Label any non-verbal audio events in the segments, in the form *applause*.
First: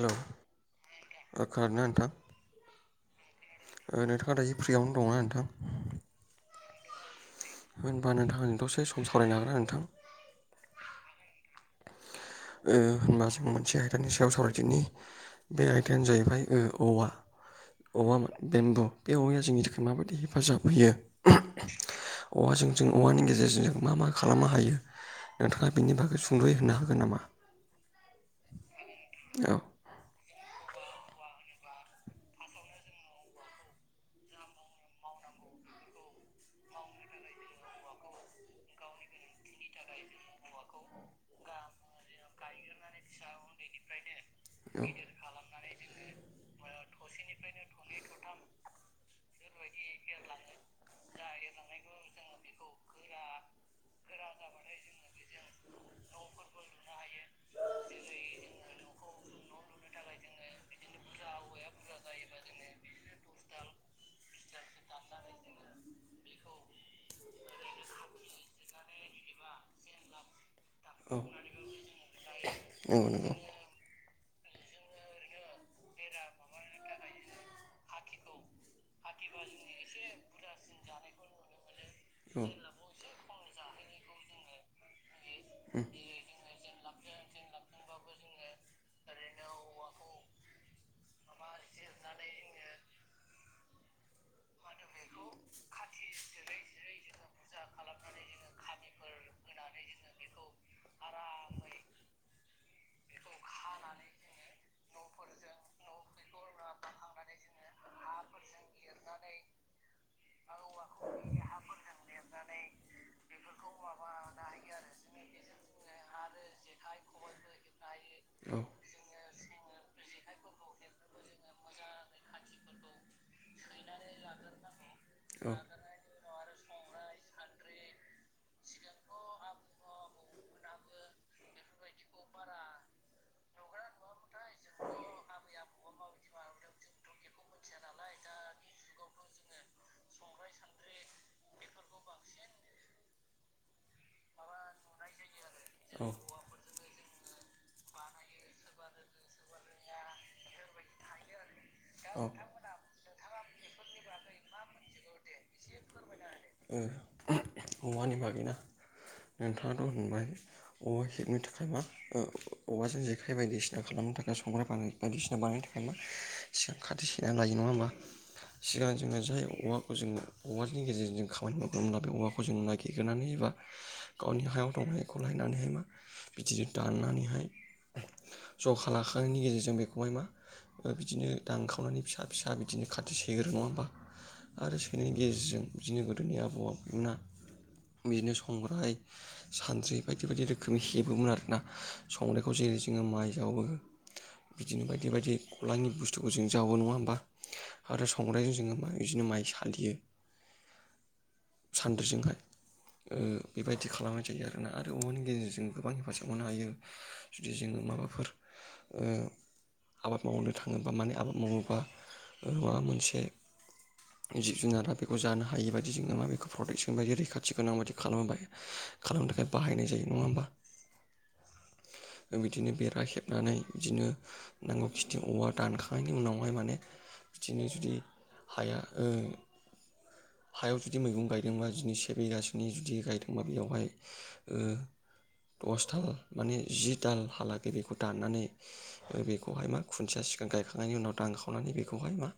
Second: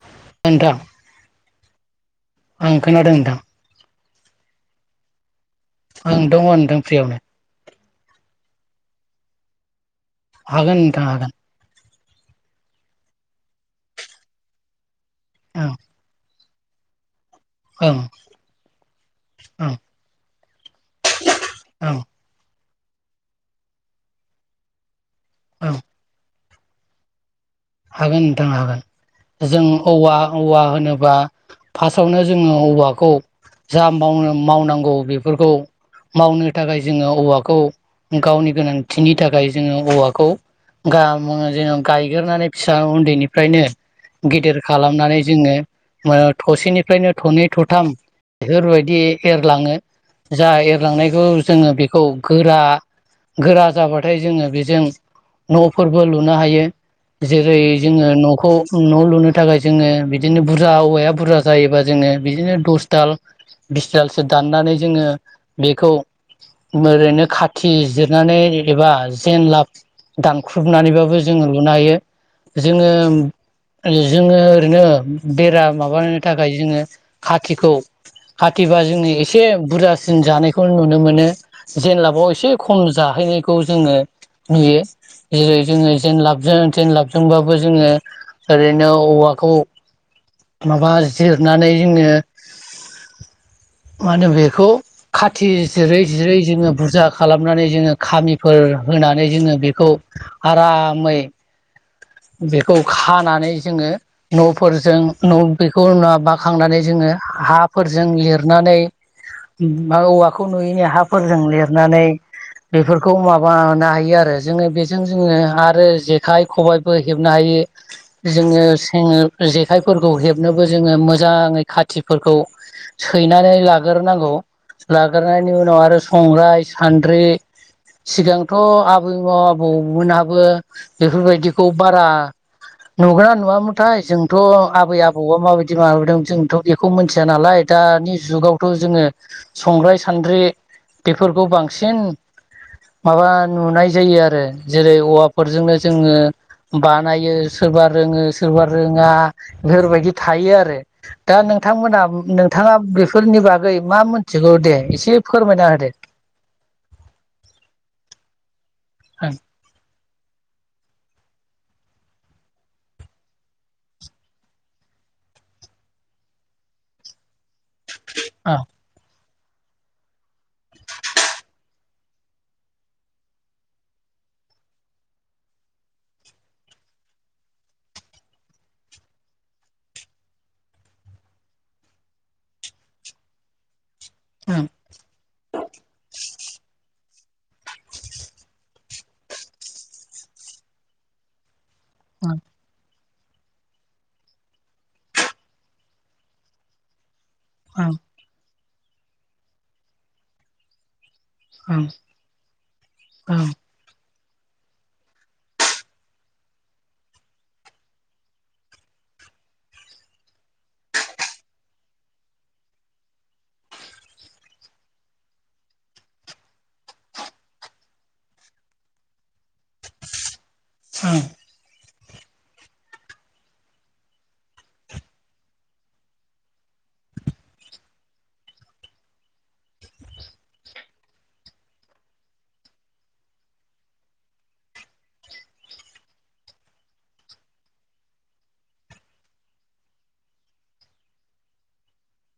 Hello नोंथां ओ खोनादोंना नोंथां? आं खोनादों नोंथां ओ नोंथाङा दायो जि फ्रियावनो दङना नोंथां आं दंङ नोंथां फ्रियावनो होनबा नोंथाङा आंजों दसे सम सावरायनो हागोना नोंथां हागोन नोंथां हागोन ओ होनबा जों मोनसे आयदानि सायाव सावरायदिनि बे आयदायानो जाहैबाय ओ औवा ओं औवा बेम्बु बे औवाया जोंनि ओं थाखाय माबायदि हेफाजाब यो ओं औवाजों जों औवानि गेजेरजों ज मा मा खालामनो हायो नोंथाङा ओं बेनि बागै सुंद'यै होनो हागोन नामा हागोन नोंथां हागोन औ जों औवा औवा होनोबा फार्स्टआवनो जोङो औवाखौ जा मावनो मावनांगौ बेफोरखौ मावनो थाखाय जोङो औवाखौ गावनि गोनांथिनि थाखाय जोङो औवाखौ जोङो गायगोरोनानै फिसा उन्दैनिफ्रायनो गिदिर खालामनानै जोङो थसेनिफ्रायनो थनै थथाम बेफोरबायदि एरलाङो जा एरलांनायखौ जोङो बेखौ गोरा गोरा जाबाथाय जोङो बेजों न'फोरबो लुनो हायो जेरै जोङो नखौ न लुनो थाखाय जोङो बिदिनो बुरजा औवाया बुरजा जायोबा जोङो बिदिनो दस दाल बिसदालसो दाननानै जोङो बेखौ ओरैनो खाथि जिरनानै एबा जेन लाब दानख्रुबनानैबाबो जोङो लुनो हायो जोङो औ औ नंगौ जोङो ओरैनो बेरा माबानो थाखाय जोङो खाथिखौ खाथिबा जोंनि एसे बुरजासिन जानायखौ नुनो मोनो जेनलाबाव एसे खम जाहैनायखौ औ जोङो औ नुयो जेरै जोङो जेन लाबजों जेनलाब जोङो ओरैनो औवाखौ माबा जिरनानै जोङो मा होनो बेखौ खाथि जिरै जिरै जोङो बुरजा खालामनानै जोङो खामिफोर होनानै जोङो बेखौ आरामै *inaudible* बेखौ खानानै जोङो न'फोरजों न' बेखौ बाखांनानै जोङो हाफोरजों लिरनानै औवाखौ नुयैनि हाफोरजों लिरनानै बेफोरखौ माबानो हायो आरो जोङो बेजों जोङो आरो जेखाइ खबाइ हेबनो हायो जोङो जेखाइफोरखौ हेबनोबो जोङो मोजाङै खाथि फोरखौ सैनानै लाग्रोनांगौ औ लाग्रनायनि उनाव आरो संग्राइ सान्द्रि सिगांथ' आबैमोन आबौमोनहाबो बेफोरबायदिखौ बारा नुगोनना नुवामोनथाय जोंथ' आबै आबौआ माबायदि माबादों जोंथ' बेखौ मिथिया नालाय दानि जुगावथ' जोङो संग्राय सान्द्रि बेफोरखौ बांसिन माबा नुनाय जायो आरो जेरै औवाफोरजोंनो औ जोङो बानायो सोरबा रोङो सोरबा रोङा बेफोरबायदि थायो आरो दा नोंथांमोना ओ नोंथाङा बेफोरनि बागै मा मिथिगौ दे एसे फोरमायना होदो *inaudible* ओं नोंथाङाथ' होनबाय औवा हेबनो थाखाय मा औवाजों जेखाइ बायदिसिना खालामनो थाखाय संग्राय बानाय बायदिसिना बानायनो थाखाय मा एसे खाथि सैनानै लायो नङा होमबा सिगां जोङो जे औवाखौ जों औवानि गेजेरजों जों खामानि मावगोनब्ला बे औवाखौ जों नागिरग्रोनानै एबा गावनि हायाव दं एखौ लायनानैहाय मा बिदिनो दाननानैहाय जखा लाखांनायनि गेजेरजों बेखौहाय मा बिदिनो दानखावनानै फिसा फिसा बिदिनो खाथि सैगोरो नङा होमबा ओं आरो सैनायनि गेजेरजों बिदिनो गोदोनि आबौ आबैमोना बिदिनो संग्राय सानद्रि बायदि बायदि रोखोमनि हेबोमोन आरोना ओं संग्रायखौ जेरै जोङो माइ जावो बिदिनो बायदि बायदि गलानि बुस्थुखौ जों जावो नङा होमबा ओं ओं आरो संग्रायजों जोङो मा बिदिनो माइ सालियो सान्द्रिजोंहाय ओं बेबायदि खालामनाय जायो आरोना आरो अमानि गेजेरजों गोबां हेफाजाब हनो हायो जुदि जोङो माबाफोर आबाद मावनो थाङोबा माने आबाद मावोबा माबा मोनसे जिब जुनारा बेखौ जानो हायि बायदि जोङो मा बेखौ प्रटेकसन बायदि रैखाथि गोनां बायदि खालामो बाय खालामनो थाखाय बाहायनाय जायो नङा होमबा बिदिनो बेरा हेबनानै बिदिनो नांगौ खिथि औवा दानखांनायनि उनावहाय माने बिदिनो जुदि हाया हायाव जुदि मैगं गायदोंबा बिनि से बिगासोनि जुदि गायदोंबा बेयावहाय दसथाल माने जि दाल हालागै बेखौ दाननानै बेखौहाय मा खुन्थिया सिगां गायखांनायनि उनाव दां खावनानै बेखौहाय मा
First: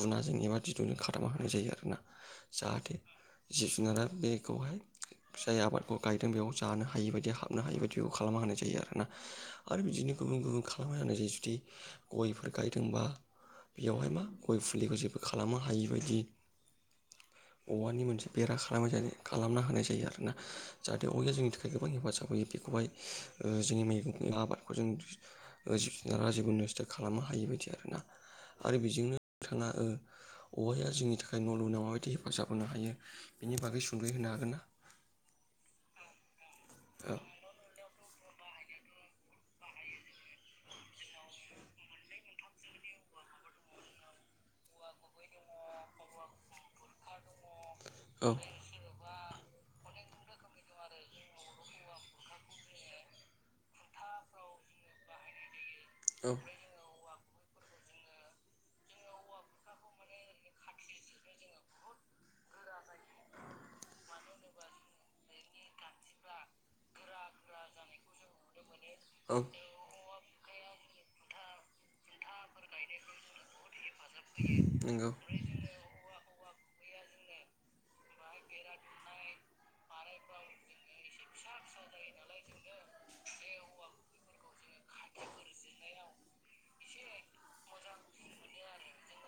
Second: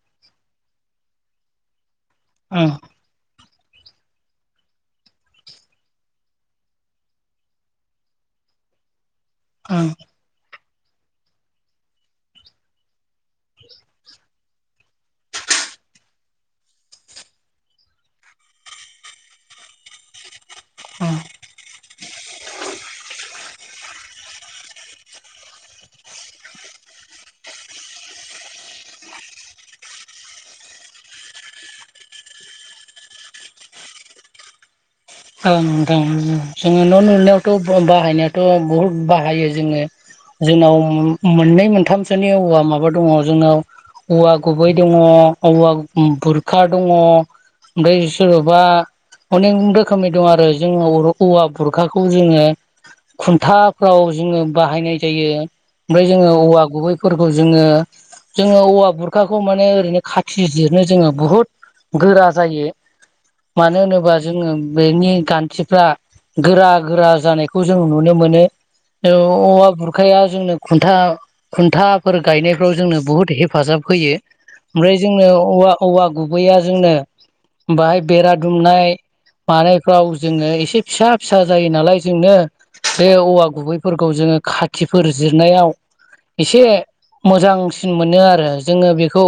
गुनाजों एबा दिरुंजों खाथाबना होनाय जायो आरोना ओं जाहाथे जिब जुनारा बेखौहाय जाय आबादखौ गायदों बेयाव जानो हायि बायदि हाबनो हायि बायदि बेखौ खालामना होनाय जायो आरोना आरो ओं बिदिनो गुबुन गुबुन खालामबायनानै जै जुदि गयफोर गायदोंबा बेयावहाय मा गय फुलिखौ जेबो खालामनो हायि बदि औवानि मोनसे बेरा खालामनाय खालामना होनाय जायो आरोना जाहाथे ओं औवाया जोंनि थाखाय गोबां हेफाजाब होयो बेखौहाय जोंनि मैगं आबादखौ जों जिब जुनारा जेबो नस्थ' खालामनो हायि बायदि आरोना आरो बेजोंनो नोंथाङा औवाया जोंनि थाखाय न' लुनायाव माबायदि हेफाजाब होनो हायो बेनि बागै सुंदै होनो हागोन ना जोङो न' औ लुनायावथ' बा बाहायनायाथ' बहुत बाहायो जोङो जोंनाव मोननै मोनथामसोनि औवा माबा दङ जोंनाव औवा गुबै दङ औवा बुरखा दङ ओमफ्राय औ सोरबा अनेक रोखोमै दं आरो जोङो औवा बुरखाखौ जोङो खुन्थाफ्राव जोङो बाहायनाय जायो ओमफ्राय जोङो औवा गुबै फोरखौ जोङो जोङो औवा बुरखाखौ माने ओरैनो खाथि जिरनो जोङो बुहुद गोरा जायो मानो होनोबा जोङो बेनि खान्थिफ्रा गोरा गोरा जानायखौ जों नुनो मोनो औ औवा बुरखाया जोंनो खुन्था खुन्थाफोर गायनायफ्राव जोंनो बुहुत हेफाजाब फैयो ओमफ्राय नंगौ जोंनो औवा औवा गुबै गुबैया जोंनो बाहाय बेरा दुमनाय मानायफ्राव जोङो एसे फिसा फिसा जायो नालाय जोंनो बे औवा गुबैफोरखौ जोङो खाथिफोर जिरनायाव एसे मोजांसिन मोनो आरो जोङो बेखौ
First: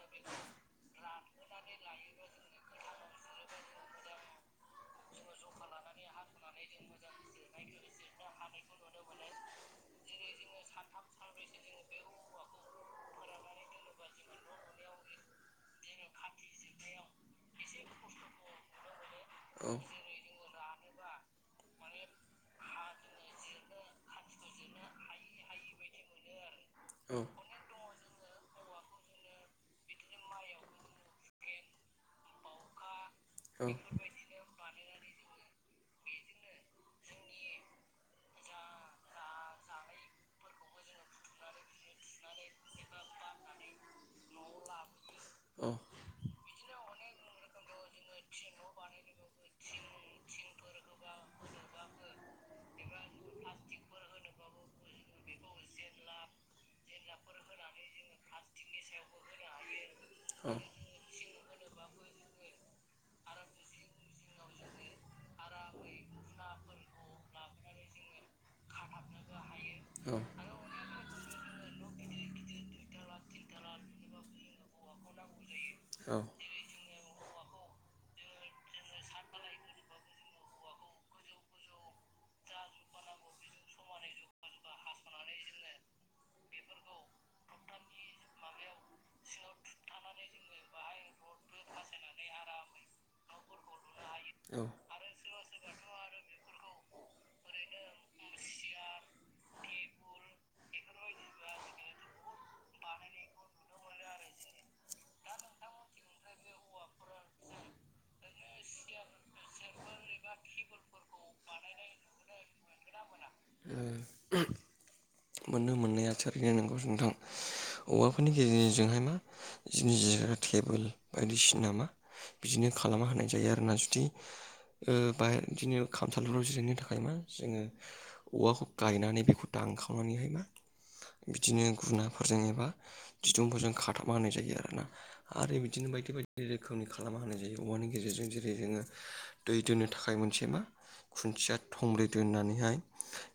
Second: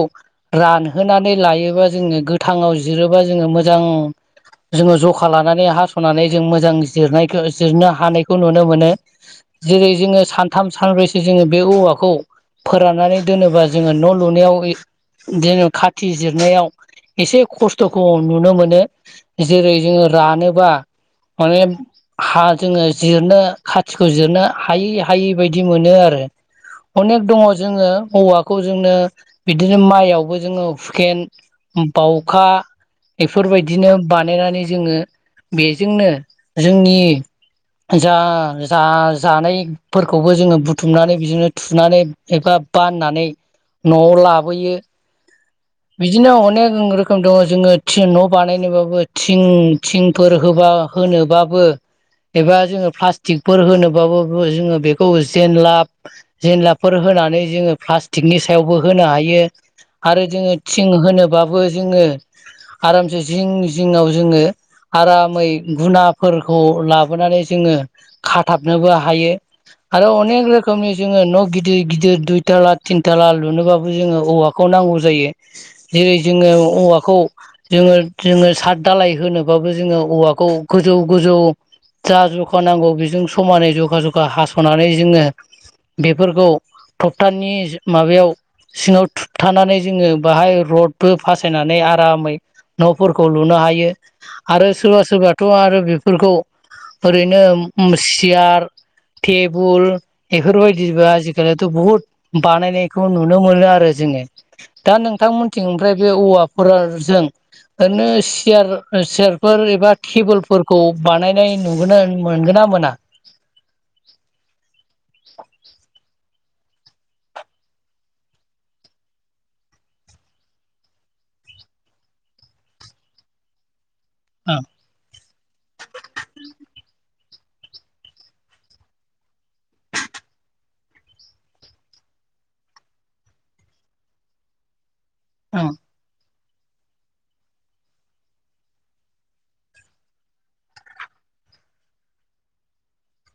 रानहोनानै लायोबा जोङो गोथाङाव बिजिरोबा जोङो मोजां जोङो जखा लानानै हास'नानै जों मोजां जिरनायखौ जिरनो हानायखौ नुनो मोनो जेरै जोङो सानथाम सानब्रैसो जोङो बे औवाखौ फोराननानै दोनोबा जोङो न' लुनायाव जोङो खाथि जिरनायाव एसे खस्थ'खौ नुनो मोनो औ जेरै जोङो रानोबा माने हा जोङो जिरनो खाथिखौ जिरनो हायै हायै बायदि मोनो *unintelligible* *inaudible* अनेख दङ जोङो औवाखौ जोंनो बिदिनो माइयावबो जोङो हुखेन बावखा औ बेफोरबायदिनो बानायनानै जोङो औ बे जोंनो जोंनि जा जा जानायफोरखौबो जोङो बुथुमनानै बिदिनो थुनानै एबा बाननानै न'आव लाबोयो औ बिदिनो अनेक रोखोम दङ जोङो थिं न' बानायनोबाबो थिं थिंफोर होबा ओ होनोबाबो। एबा जोङो प्लास्टिकफोर होनोबाबो बो जोङो बेखौ जेनलाब जेनलाब। फोर होनानै जोङो प्लास्टिकनि सायावबो होनो हायो आरो जोङो। औ थिं होनोबाबो जोङो आरामसे जिं जिंआव जोङो। आरामै गुनाफोरखौ लाबोनानै जोङो खाथाबनोबो हायो। आरो औ अनेक रोखोमनि जोङो न' गिदिर। दै गिदिर दुइथाला थिनथाला लुनोबाबो जोङो औवाखौ नांगौ जायो। जेरै जोङो औवाखौ जोङो जोङो सात दालाय होनोबाबो जोङो औवाखौ गोजौ गोजौ जा जखा नांगौ बेजों समानै जखा जखा हास'नानै जोङो बेफोरखौ थखथानि माबायाव सिङाव थुबथानानै जोङो बाहाय रडबो फासायनानै आरामै न'फोरखौ लुनो हायो। आरो सोरबा सोरबाथ' आरो बेफोरखौ ओरैनो ओम सियार टेबुल बेफोरबायदिबो आजिखालिथ' बुहुत बानायनायखौ नुनो मोनो आरो। जोङो दा नोंथांमोनथिं ओमफ्राय बे औवाफोरजों ओरैनो सियार सियारफोर एबा टेबोलफोरखौ बानायनाय नुगोना मोनगो ना मोना। *unintelligible* बिदिनो नंगौ नोंथां औवाफोरनि गेजेरजोंहाय मा जोंनि जिरायग्रा टेबोल बायदि बिसिनामा बिदिनो खालामना होनाय जायो आरोना जुदि ओं ओ बाय बिदिनो खामसालिफोराव जिरायनो थाखायोना। जोङो औवाखौ गायनानै बेखौ दानखावनानैहाय मा बिदिनो गुनाफोरजों एबा दिदुंफोरजों खाथाबना होनाय जायो आरोना। आरो ओं बिदिनो बायदि बाय दि रोखोमनि खालामना होनाय जायो औवानि गेजेरजों जेरै जोङो दै दोननो थाखाय मोनसे मा खुन्थिया थंब्रै दोननानैहाय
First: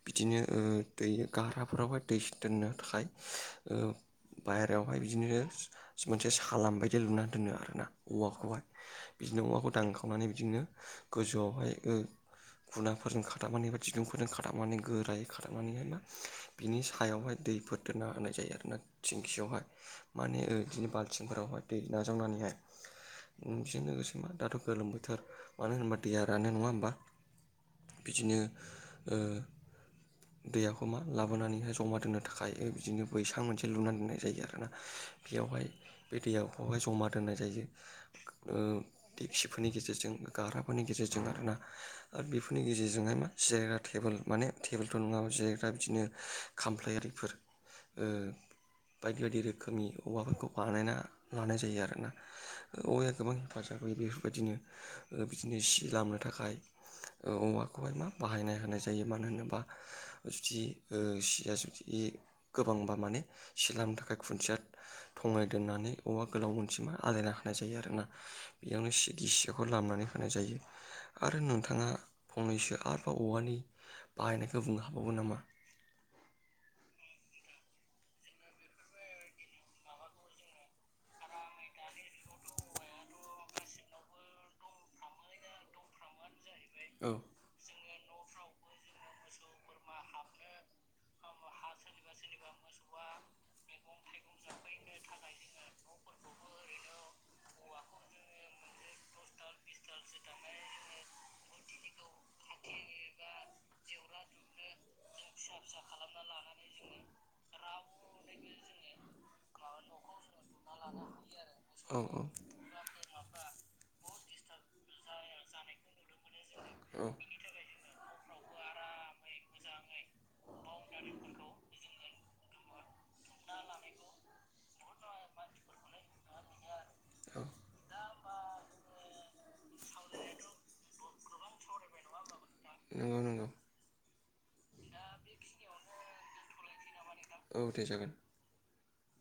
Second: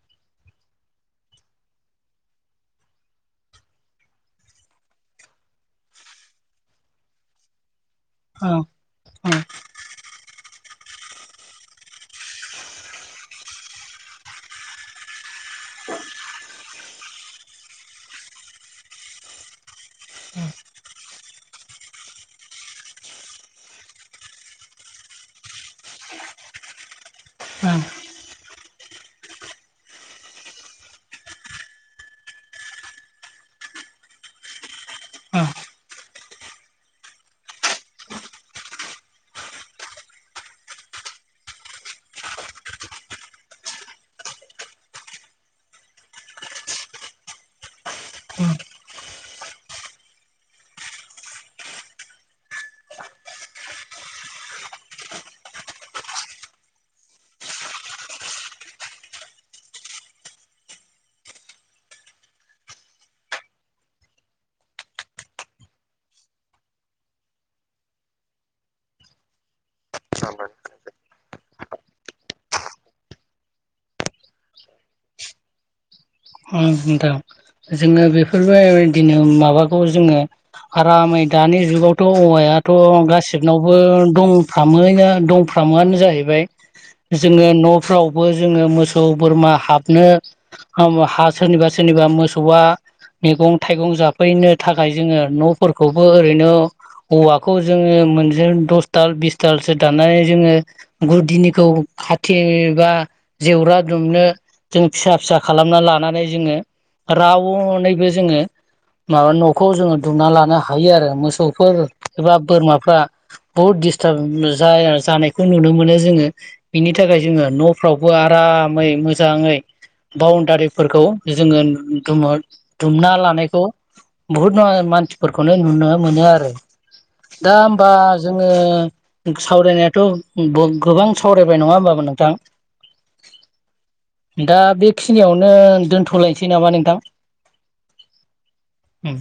बिदिनो ओ दै गाराफोरावहाय दै दोननो थाखाय ओ बायहेरायावहाय बिदिनो मोनसे सालाम बायदि लुनानै दोनो आरो ना। ओं औवाखौहाय ओं बिदिनो औवाखौ दांखावनानै बिदिनो गोजौआवहाय ओ गुनाफोरजों खाथाबनानै एबा दिदुंफोरजों खथाबनानै गोरायै खाथाबनानै हाय मा बिनि सायावहाय दैफोर दोनना होनाय जायो आरोना थेंखियावहाय। माने ओ इदिनो बालथिंफोरावहाय दै नाजावनानैहाय। नोंसोरनो गोसोमा दाथ' गोलोम बोथोर मानो होनोबा दैया रानो नङा होमबा? ओं बिदिनो ओ दैयाव अमा लाबोनानैहाय जमा दोननो थाखाय बिदिनो बैसां मोनसे लुनानै दोननाय जायो आरोना ओं बेयावहाय। बे दैयाव खौहाय जमा दोननाय जायो ओ दिफसिफोरनि गेजेरजों गारहाफोरनि गेजेरजों आरो ना बेफोरनि गेजेरजोंहाय मा जिरायग्रा टेबोल माने टेबोलथ' नङा जि ग्रा बिदिनो खामफ्लायारिफोर ओ बायदि बायदि रोखोमनि औवाफोरखौ बानायना लानाय जायो आरोना औवाया गोबां हेफाजाब आरो बेफोरबायदिनो बिदिनो सि लामनो थाखाय औवाखौहाय मा बाहायना होनाय जायो मानो होनोबा जुदि ओ सिया जुदि बे गोबांबा माने सि लामनो थाखाय खुन्थिया खङाय दोननानै औवा गोलाव मोनसे मा आलायना होनाय जायो आरो ना बेयावनो सि गिसिखौ लामनानै होना य जायो आरो नोंथाङा फंनैसो आरोबाव औवानि बाहायनायखौ बुंनो हा बावगोन नामा? अ नोंथां जोङो बेफोरबायदिनो माबाखौ जोङो आरामै दानि जुगावथ' औवायाथ' गासैबनायावबो दंफ्रामैनो दंफ्रामआनो जाहैबाय। औ जोङो न'फ्रावबो जोङो मोसौ बोरमा हाबनो हा सोरनिबा सोरनिबा मोसौआ मैगं थाइगं जाफैनो थाखाय जोङो न'फोरखौबो ओरैनो औवाखौ जोङो मोनज दसथाल बिस टालसो दाननानै जोङो गुदिनिखौ खाथे बा जेवरा दुमनो जों फिसा फिसा खालामना लानानै जोङो रावनैबो जोङो माबा न'खौ जोङो दुमना लानो हायो आरो मोसौफोर औ एबा बोरमाफ्रा बुहुद दिडिस्टार्ब जाया जानायखौ नुनो मोनो जोङो बिनि औ थाखाय जोङो न'फ्रावबो आरामै मोजाङै बउनदारि फोरखौ जोङो दुमो दुमना लानायखौ बुहुत *unintelligible* मानसिफोरखौनो नुनो मोनो आरो। दा होमबा जोङो सावरायनायाथ' गोबां सावरायबाय नङा होमबा? नोंथां नंगौ नंगौ दा बेखिनियावनो दोनथ'लायनोसै नामा नोंथां? औ दे जागोन ओम